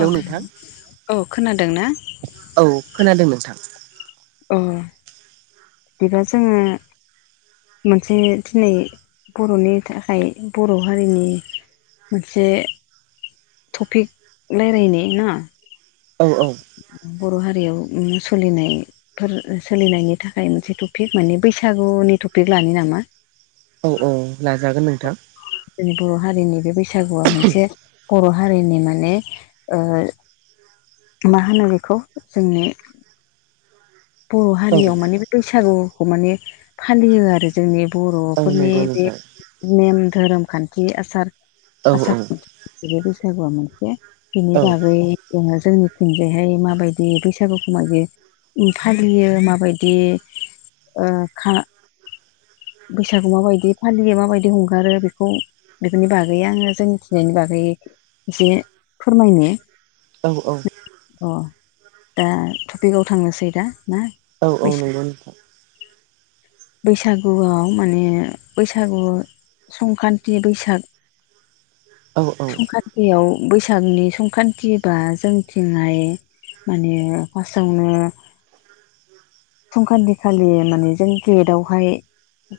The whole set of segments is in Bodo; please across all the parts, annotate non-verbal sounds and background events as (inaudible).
औ नोंथां औ खोनादों ना? औ खोनादों नोंथां अ बेबा जोङो मोनसे दिनै बर'नि थाखाय बर' हारिनि मोनसे टपिक रायलायनाय न औ औ बर' हारियावनो सलिनाय फोर सोलिनायनि थाखाय मोनसे टपिक माने बैसागुनि टपिक लानो नामा? औ औ लाजागोन नोंथां। जोंनि बर' हारिनि बे बैसागुआ मोनसे बर' हारिनि माने ओ मा होनो बेखौ जोंनि बर' औ हारियाव माने बे बैसागुखौ माने फालियो आरो जोंनि औ बर'फोरनि नंगौ बे नोंथां नेम धोरोम खान्थि आसार औ आसार औ खान बिदि बैसागुआ मोनसे बिनि औ बागै जोंहा जोंनिथिंजायहाय माबायदि बैसागुखौ मादि फालियो माबायदि ओ खा बैसागु माबायदि फालियो माबायदि हंगारो बेखौ बेफोरनि बागै आङो जोंमिथिनायनि बागै एसे फोरमायनो औ औ अ दा टपिकआव थांनोसै दा ना औ औ नंगौ नोंथां बैसागुआव माने बैसागु संक्रान्ति बैसागु औ औ संख्रान्तियाव बैसागनि संख्रान्ति बा जोंथिंहाय माने फासआवनो संख्रान्थिखालि मानि जों गेटआवहाय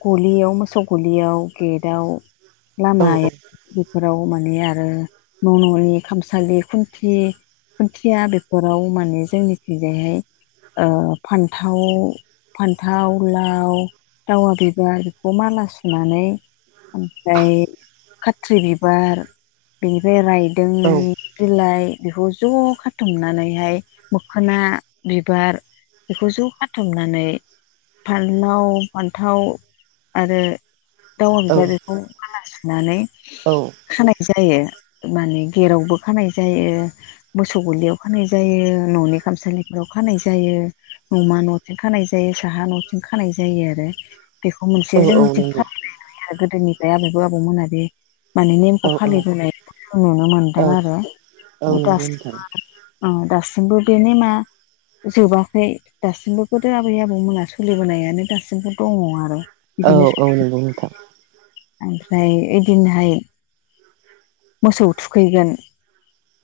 गलियाव मोसौ गलियाव गेटआव औ लामाया बेफोराव माने आरो न' न'नि खामसालि खुन्थि खुन्थिया बेफोराव माने जोंनि खैजायहाय ओ फान्थाव फान्थाव लाव दावा बिबार बेखौ माला सुनानै ओमफ्राय खाथ्रि बिबार बेनिफ्राय रायदों औ बिलाइ बेखौ ज' खाथुमनानैहाय मोखोना बिबार बेखौ ज' खाथुमनानै फानि लाव फान्थाव आरो दावा बिबारखौ माला सुनानै औ खानाय जायो माने गेरावबो खानाय जायो मोसौ गलियाव खानाय जायो न'नि खामसालिफोराव खानाय जायो। नमा न'थिं खानाय जायो साहा न'थिं खानाय जायो आरो। बेखौ मोनसे औ जोंनिथिं नंगौ फालिनाय नुयो आरो गोदोनिफ्राय आबैबो आबौमोना बे माने नेमखौ औ फालिबोनायखौ जों नुनो मोनदों औ आरो औ नंगौ नोंथां (inaudible) ओ दासिमबो बे नेमा जोबाख खै दासिमबो गोदो आबै आबौमोना सोलिबोनायानो दासिमबो दङ आरो। बिदिनो औ औ नंगौ नोंथां (inaudible) ओमफ्राय इदिनोहाय मोसौ थुखैगोन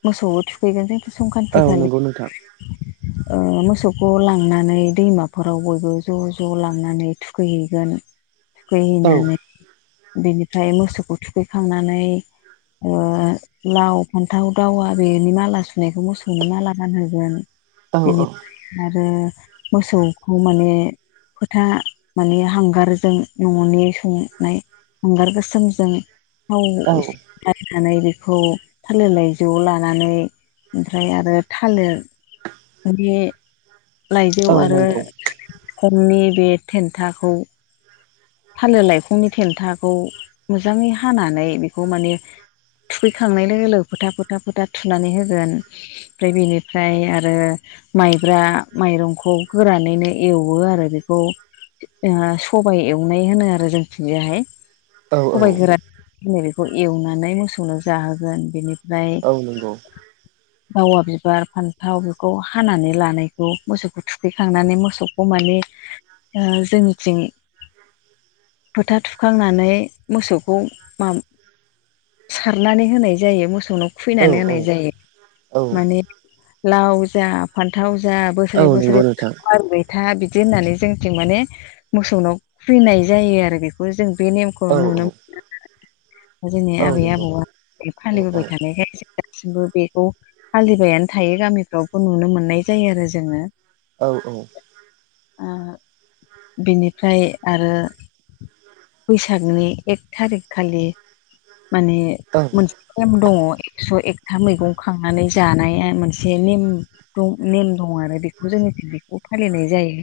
मोसौबो थुख खैगोन जोंथ' संकान्ति औ खालि नंगौ नोंथां ओ मोसौ खौ लांनानै दैमाफोराव बयबो ज' ज' लांनानै थुखैहैगोन। औ थुखैहैनानै बिनिफ्राय मोसौखौ थुखैखांनानै ओ लाव फान्थाव दावा बेनि माला सु नायखौ मोसौनो माला गानहोगोन औ बेनि आरो मोसौखौ माने फोथा माने हांगारजों न'नि संनाय हांगार गोसोमजों थाव औ एसे लागायनानै बेखौ थालिर लाइजौआव लानानै ओमफ्राय आरो थालेरनि लाइजौ औ आरो नंगौ (unintelligible) बे थेन्थाखौ थालेर लाइखंनि थेन्थाखौ मोजाङै हानानै बेखौ माने थुखैखांनाय लोगो लोगो फोथा फोथा फोथा थुनानै होगोन ओमफ्राय बेनिफ्राय आरो माइब्रा माइरंखौ गोरानैनो एवो आरो बेखौ ओ सबाइ एवनाय होनो आरो जोंनिथिंजायहाय औ औ सबाइ गोरान। होनो बेखौ एवनानै मोसौनो जाहोगोन बेनिफ्राय औ नंगौ दावा बिबार फान्थाव बेखौ हानानै लानायखौ मोसौखौ थुखैखांनानै मोसौखौ माने ओ जोंनिथिं फोथा थुखांनानै मोसौखौ मा सारनानै होनाय जायो मोसौनाव औ औ खुइनानै होनाय जायो औ माने लाव जा फान्थाव जा औ बोसोरे नंगौ बोसोरे नोंथां (inaudible) था बिदि होननानै जोंनिथिं माने मोसौनाव खुइनाय जायो आरो बेखौ जों बे नेम खौ औ नुनो औ मोनो (inaudible) जोंनि औ आबै नंगौ आबौआ औ औ फालिबोबाय थानायखाय दासिमबो बेखौ फालिबायानो थायो गामिफ्रावबो नुनो मोननाय जायो आरो जोङो। औ औ। ओ बिनिफ्राय आरो बैसागनि एक थारिक खालि माने औ मोनसे नेम दङ एकस' एकथा मैगं खांनानै जानाय ओ मोनसे नेम दं नेम दं आरो बेखौ जोंनिथिं बेखौबो फालिनाय जायो।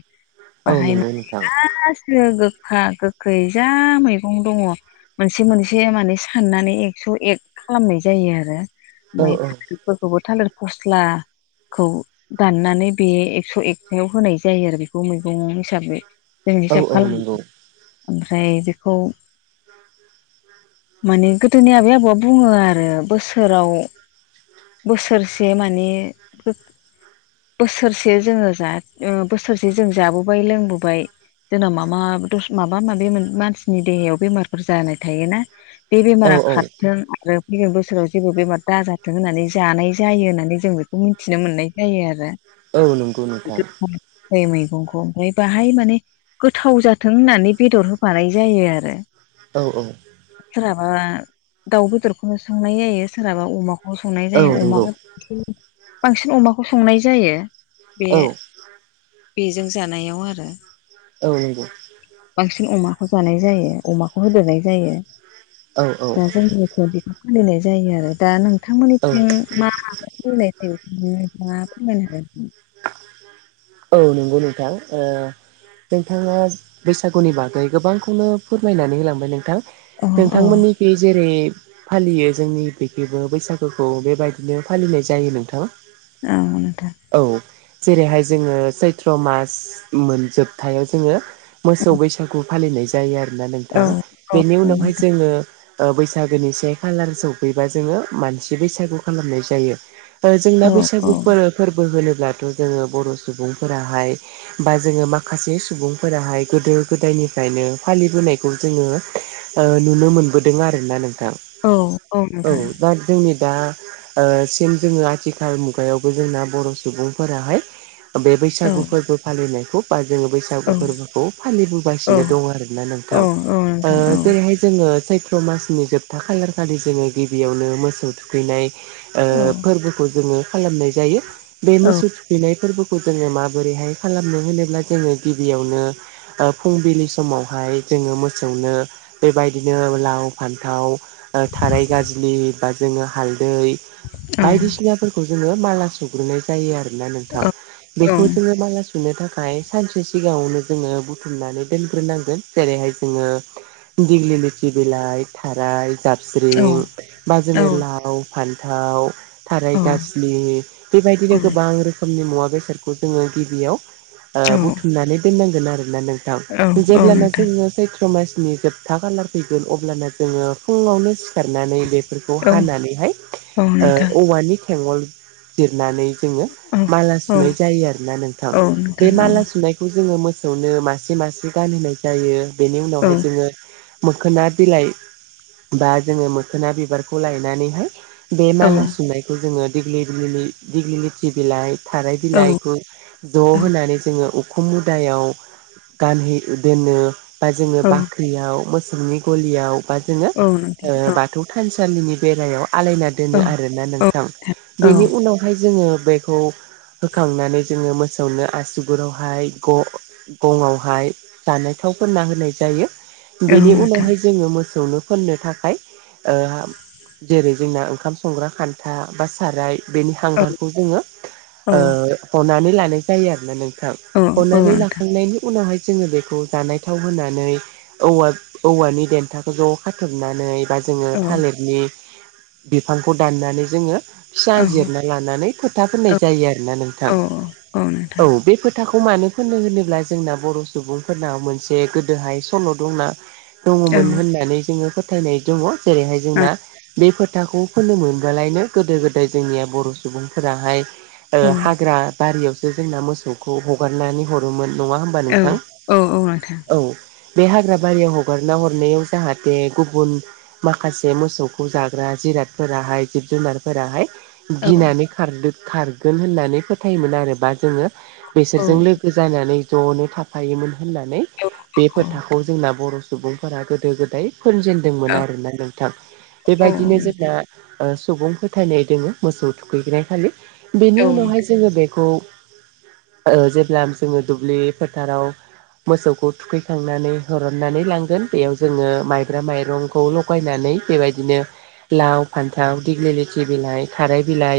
औ बाहाय नंगौ माने नोंथां गासिबो गोखा गोखै जा मैगं दङ मोनसे मोनसे माने साननानै एकस' एक खालामनाय जायो आरो औ ओमफाय औ फोरखौबो थालिर फस्ला खौ दाननानै बे एकस' एकथायाव होनाय जायो आरो बेखौ मैगं हिसाबै। जोंनि औ औ नंगौ ओमफ्राय बेखौ (inaudible) माने गोदोनि आबै आबौआ बुङो आरो बोसोराव बोसोरसे माने फो बोसोरसे जोङो जा ओ बोसोरसे जों जाबोबाय लोंबोबाय। जोंनाव माबा दस माबा माबि मानसिनि देहायाव बेमारफोर जानाय थायोना बे औ बेमारा औ खारथों आरो फैगोन बोसोराव जेबो बेमार दाजाथों होननानै जानाय जायो होननानै जोंबे खौ मिथिनो मोननाय जायो आरो औ नंगौ नोंथां। दै मैगंखौ ओमफ्राय बाहाय माने गोथाव जाथों होननानै बेदर होफानाय जायो आरो। औ औ। सोरहाबा दाउ बेदरखौनो संनाय जायो सोरहाबा अमाखौ अमाखौ संनाय औ जायो नंगौ अमाखौ बांसिन अमाखौ संनाय जायो। बे औ बेजों जानायाव आरो औ नंगौ। बांसिन अमाखौ जानाय जायो अमाखौ होदेरनाय जायो। औ औ नंगौ दा जोंनिखौ बेखौ फालिनाय जायो आरो दा नोंथांमोननिथिं। मा फोरमायनाय जायो बेखौ नोंथां फोरमायनो हागोन नामा औ नंगौ नोंथां ओ नोंथाङा बैसागुनि बागै गोबांखौनो फोरमायनानै होलांबाय नोंथां। हागोन नोंथांमोननिखै जेरै फालियो जोंनि बिखैबो बैसागुखौ बेबायदिनो फालिनाय जायो नोंथां। औ नोंथां। औ जेरैहाय जोङो सैथ्र' मास मोनजोबथायाव जोङो। मोसौ बैसागु फालिनाय जायो आरोना नोंथां औ बेनि उनावहाय जोङो। ओ बैसागोनि से खालार सफैबा जोङो मानसि बैसागु खालामनाय जायो। औ जोंना औ बैसागु फोरबो होनोब्लाथ' जोङो बर' सुबुंफोराहाय। बा जोङो माखासे सुबुंफोराहाय गोदो गोदायनिफ्रायनो फालिबोनायखौ जोङो। नुनो मोनबोदों आरोना नोंथां औ नोंथां दा। जोंनि दा ओ सिम जोङो आथिखाल मुगायावबो जोंना बर' सुबुंफोराहाय बे औ बैसागु फोरबो फालिनायखौ बा जोङो बै औ बैसागु फोरबोखौ फालिबोगासिनो दं आरोना औ नोंथां औ औ औ नोंथां औ नोंथां जेरैहाय जोङो। चैत्र मासनि जोबथा खालार खालि जोङो गिबियावनो मोसौ थुखैनाय। ओ फोरबोखौ जोङो खालामनाय जायो बे मोसौ थुखैनाय फोरबोखौ जोङो माबोरैहाय खालामनो होनोब्ला जोङो गिबियावनो। ओ फुंबिलि समावहाय जोङो मोसौनो बेबायदिनो लाव फान्थाव थाराय गाजलि बा जोङो हालदै बायदिसिनाफोरखौ जोङो माला सुग्रोनाय जायो आरोना नोंथां बेखौ जोङो माला सुनो थाखाय सानसे सिगाङावनो जोङो बुथुमनानै दोनग्रोनांगोन जेरैहाय जोङो। दिग्लिलिथि बिलाइ थाराय जा जाबस्रिं बा जोङो लाव, फान्थाव, थाराय गाजलि बेबायदिनो गोबां रोखोमनि मुवा बेसादखौ जोङो गिबियाव ओ बुथुमनानै दोननांगोन आरोना नोंथां जेब्लाना जोङो सैथ्र' मासनि जोबथा था खालार फैगोन अब्लानो जोङो फुङावनो सिखारनानै बेफोरखौ औ हानानैहाय नोंथां औवानि थेंवल जिरनानै औ माला औ सुनाय जायो आरोना नोंथां औ बे नोंथां मा औ सुनाय खौ जोङो मोसौनो मासे मासे गानहोनाय जायो बेनि उनावहाय जोङो। मोखोना बिलाइ बा जोङो मोखोना बिबारखौ लायनानैहाय। बे माला औ सुनायखौ जोङो दिग्लि दिग्लि लिथि बिलाइ थाराय औ औ बिलाइखौ। ज' औ होनानै जोङो उखुम मुदायाव गानहै दोनो बा जोङो औ बाख याव मोसौनि गलियाव बा जोङो औ नोंथां बाथौ थानसालिनि बेलायाव आलायना, औ दोनो आरोना औ नोंथां बेनि औ उनावहाय जोङो बेखौ होखांनानै जोङो मो फोसावनो आसुगुरावहाय ग' गङावहाय जानाय थावफोनना होनाय जायो। बेनि नोंथां उनावहाय जोङो मोसौनो फोननो थाखाय ओ जेरै जोंना ओंखाम संग्रा खान्था बा साराय बेनि औ हांगारखौ जोङो ओ हनानै लानाय जायो आरोना नोंथां। औ हनानै नोंथां लाखांनायनि उनावहाय जोङो बेखौ जानाय थाव होनानै औवा औवानि देन्थाखौ ज' खाथाबनानै बा जोङो औ थालिरनि बिफांखौ दाननानै जोङो, फिसा औ जिरना लानानै फोथा फोननाय जायो आरो ना नोंथां औ औ बे फो फोथाखौ मानो फोननो होनोब्ला जोंना बर' सुबुंफोरनाव मोनसे गोदोहाय सल' दंना। औ दङमोन होननानै जोङो फोथायनाय दङ जेरैहाय जोंना, बे फोथाखौ फोननो मोनब्लाालायनो गोदो गोदाय जोंनिया बर' सुबुंफोराहाय, हाग्रा बारियावसो जोंना मोसौखौ हगारनानै हरोमोन नङा होम बा नोंथां औ औ नोंथां औ नोंथां औ नोंथां औ औ बे हाग्रा बारियाव हगारना हरनायाव जाहाथे गुबुन माखासे मोसौखौ जाग्रा जिरादफोराहाय जिब जुनारफोराहाय औ गिनानै खारदो खारगोन होननानै फोथायोमोन आरो बा जोङो बिसोरजों औ लोगो जानानै ज'नो थाफायोमोन होननानै बे फोथा जोंना बर' सुबुंफोरा गोदो गोदाय फोनजेन जादोंमोन आरोना नोंथां बेबायदिनो जोंना सुबुं फोथायनाय। दङो मोसौ थुखैग्राखालि बेनि उनावहाय जोङो बेखौ, ओ जेब्ला जोङो दुब्लि फोथाराव, मोसौखौ थुखैखांनानै हरननानै लांगोन बेयाव जोङो माइब्रा माइरंखौ ल' थ'गायनानै बेबायदिनो लाव फान्थाव दिग्लि लिथि बिलाइ थाराय बिलाइ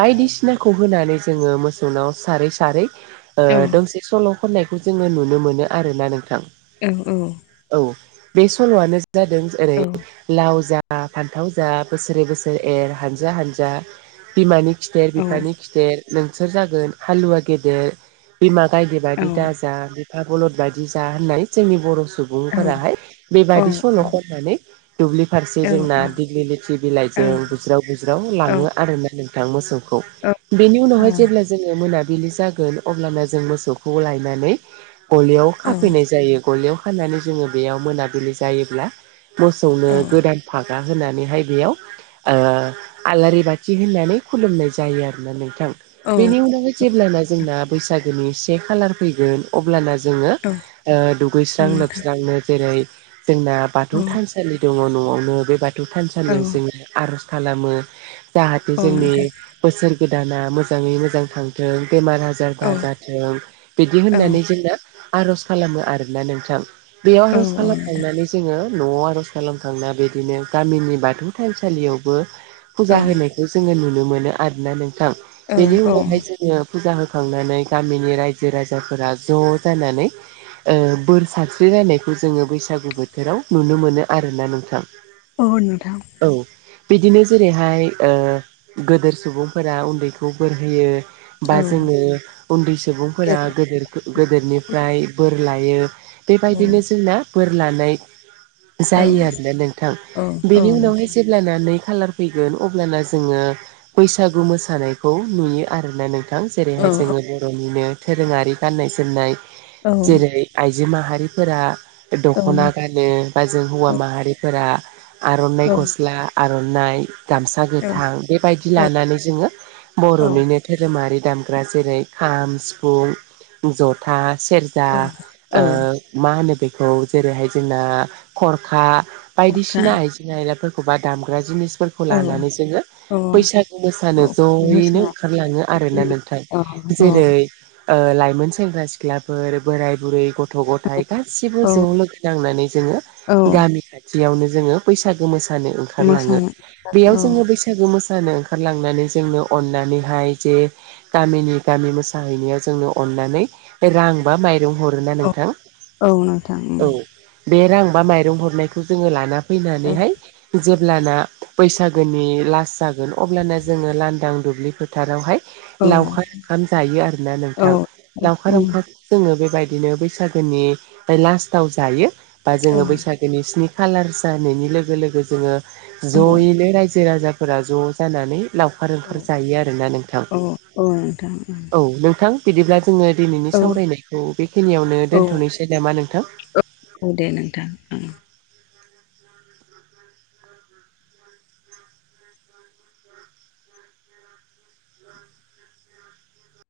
बायदिसिनाखौ होनानै जोङो मोसौनाव सारै सारै ओ दसे सल' खननायखौ जोङो नुनो मोनो आरो ना नोंथां। औ औ औ बे सल'आनो जादों जेरै लाव जा फान्थाव जा बोसोरै बोसोर एर हानजा हानजा बिमानि खिथेर बिफानि खिथेर नोंसोर जागोन हालुवा गेदेर बिमा गायदे बादि दा जा बिफा बलद बायदि जा होननाय जोंनि बर' सुबुं सुबुंफोराहाय बेबायादि सल' खनानै दुब्लि फारसे जोंना दिग्लि लिथि बिलाइजों बुज्राव बुज्राव लाङो आरोना नोंथां मोसौखौ बेनि उनावहाय जेब्ला जोङो मोनाबिलि जागोन अब्लाना जों मोसौखौ लायनानै गलियाव खाफैनाय जायो गलियाव खानानै जोङो बेयाव मोनाबिलि जायोब्ला, मोसौनो गोदान फागा होनानैहाय बेयाव, आलारि बाथि होनानै खुलुमनाय जायो आरोना नोंथां बेनि उनावनो, जेब्लाना जोंना बैसागोनि से खालार फैगोन अब्लाना जोङो दुगैस्रां लोबस्रांनो जेरै जोंना बाथौ थानसा लि दङ न'आवनो बे बाथौ थानसालियाव जोङो आर'ज खालामो। जाहाथे जोंनि बोसोर गोदाना मोजाङै मोजां थांथों बेमार आजार आजार दाजाथों बिदि होननानै जोंना आर'ज खालामो आरोना नोंथां। बेयाव औ आर'ज नोंथां खालामखांनानै जोङो न'आव आर'ज खालामखांना बिदिनो गामिनि बाथौ थानसालियावबो औ फुजा होनायखौ जोङो नुनो मोनो आरोना नोंथां बेनि औ उनावहाय जों नो फुजा होखांनानै गामिनि रायजो राजाफोरा ज' जानानै ओ बोर सानस्रिलायनायखौ जोङो बैसागु बोथोराव नुनो मोनो आरोना नोंथां। औ औ नोंथां औ बिदिनो जेरैहाय ओ गोदोर सुबुंफोरा उन्दैखौ बोर होयो। बा औ जोङो उन्दै सुबुंफोरा गेब्रे गोदो गोदोरनिफ्राय बोर लायो। औ बेबायदिनो जोंना बोर लानाय जायो आरोना नोंथां औ औ बेनि उनावहाय नोंथां जेब्लाना नै खालार फैगोन अब्लाना जोङो बैसागु मोसानायखौ नुयो आरोना नोंथां थां औ जेरैहाय जोङो बर'निनो दोरोङारि गान्नाय जोमनाय औ जेरै आइजो माहारिफोरा दख'ना गानो बा जों हौवा माहारिफोरा आर'नाइ गस्ला आर'नाइ गामसा गोथां बेबायदि लानानै जोङो औ बर'निनो धोरोमारि दामग्रा जेरै खाम सिफुं जथा सेर जा औ ओ मा होनो बेखौ जेरैहाय जोंना खरखा गरखा बायदिसिना आइजें आयलाफोरखौ बा दामग्रा जिनिसफोरखौ औ लानानै जोङो औ बैसागु औ मोसानो जयैनो मोसा ओंखारलाङो आरोना नोंथां औ औ जेरै ओ लाइमोन सेंग्रा सिख्लाफोर बोराय बुरै गथ' गथ' गथायाइ गासिबो औ ज लोगो नांनानै जोङो औ गामि खा जियावनो जोङो बैसागो मोसानो ओंखारलाङो मोसानाय बेयाव औ जोङो बैसाग बैसागो मोसानो ओंखारलांनानै जोंनो अननानैहाय जे गामिनि गामि मोसाहैनाया जोंनो अननानै रां बा माइ जों हरोना औ नोंथां औ नोंथां औ उम बे रां बा माइरं हरनायखौ जोङो लाना फैनानैहाय जेब्लाना बैसागोनि लास जागोन अब्लाना जोङो लांदां दुब्लिफोर फोथारावहाय औ लावखार ओंखाम जायो आरोना औ नोंथां लावखार उम ओंखाम जोङो बेबायदिनो बैसागोनि लास्टाव जायो बा औ जोङो बैसागो दिनै स्नि खालार जानायनि लोगो लोगो जोङो औ जयैनो रायजो राजा फोरा ज' जानानै लावखार ओंखार जायो आरोना नोंथां। औ औ नोंथां उम औ नोंथां बिदिब्ला जोङो दिनैनि औ सावरायनायखौ बेखिनियावनो औ दोनथ'नोसै नामा नोंथां? औ दे नोंथां ओं।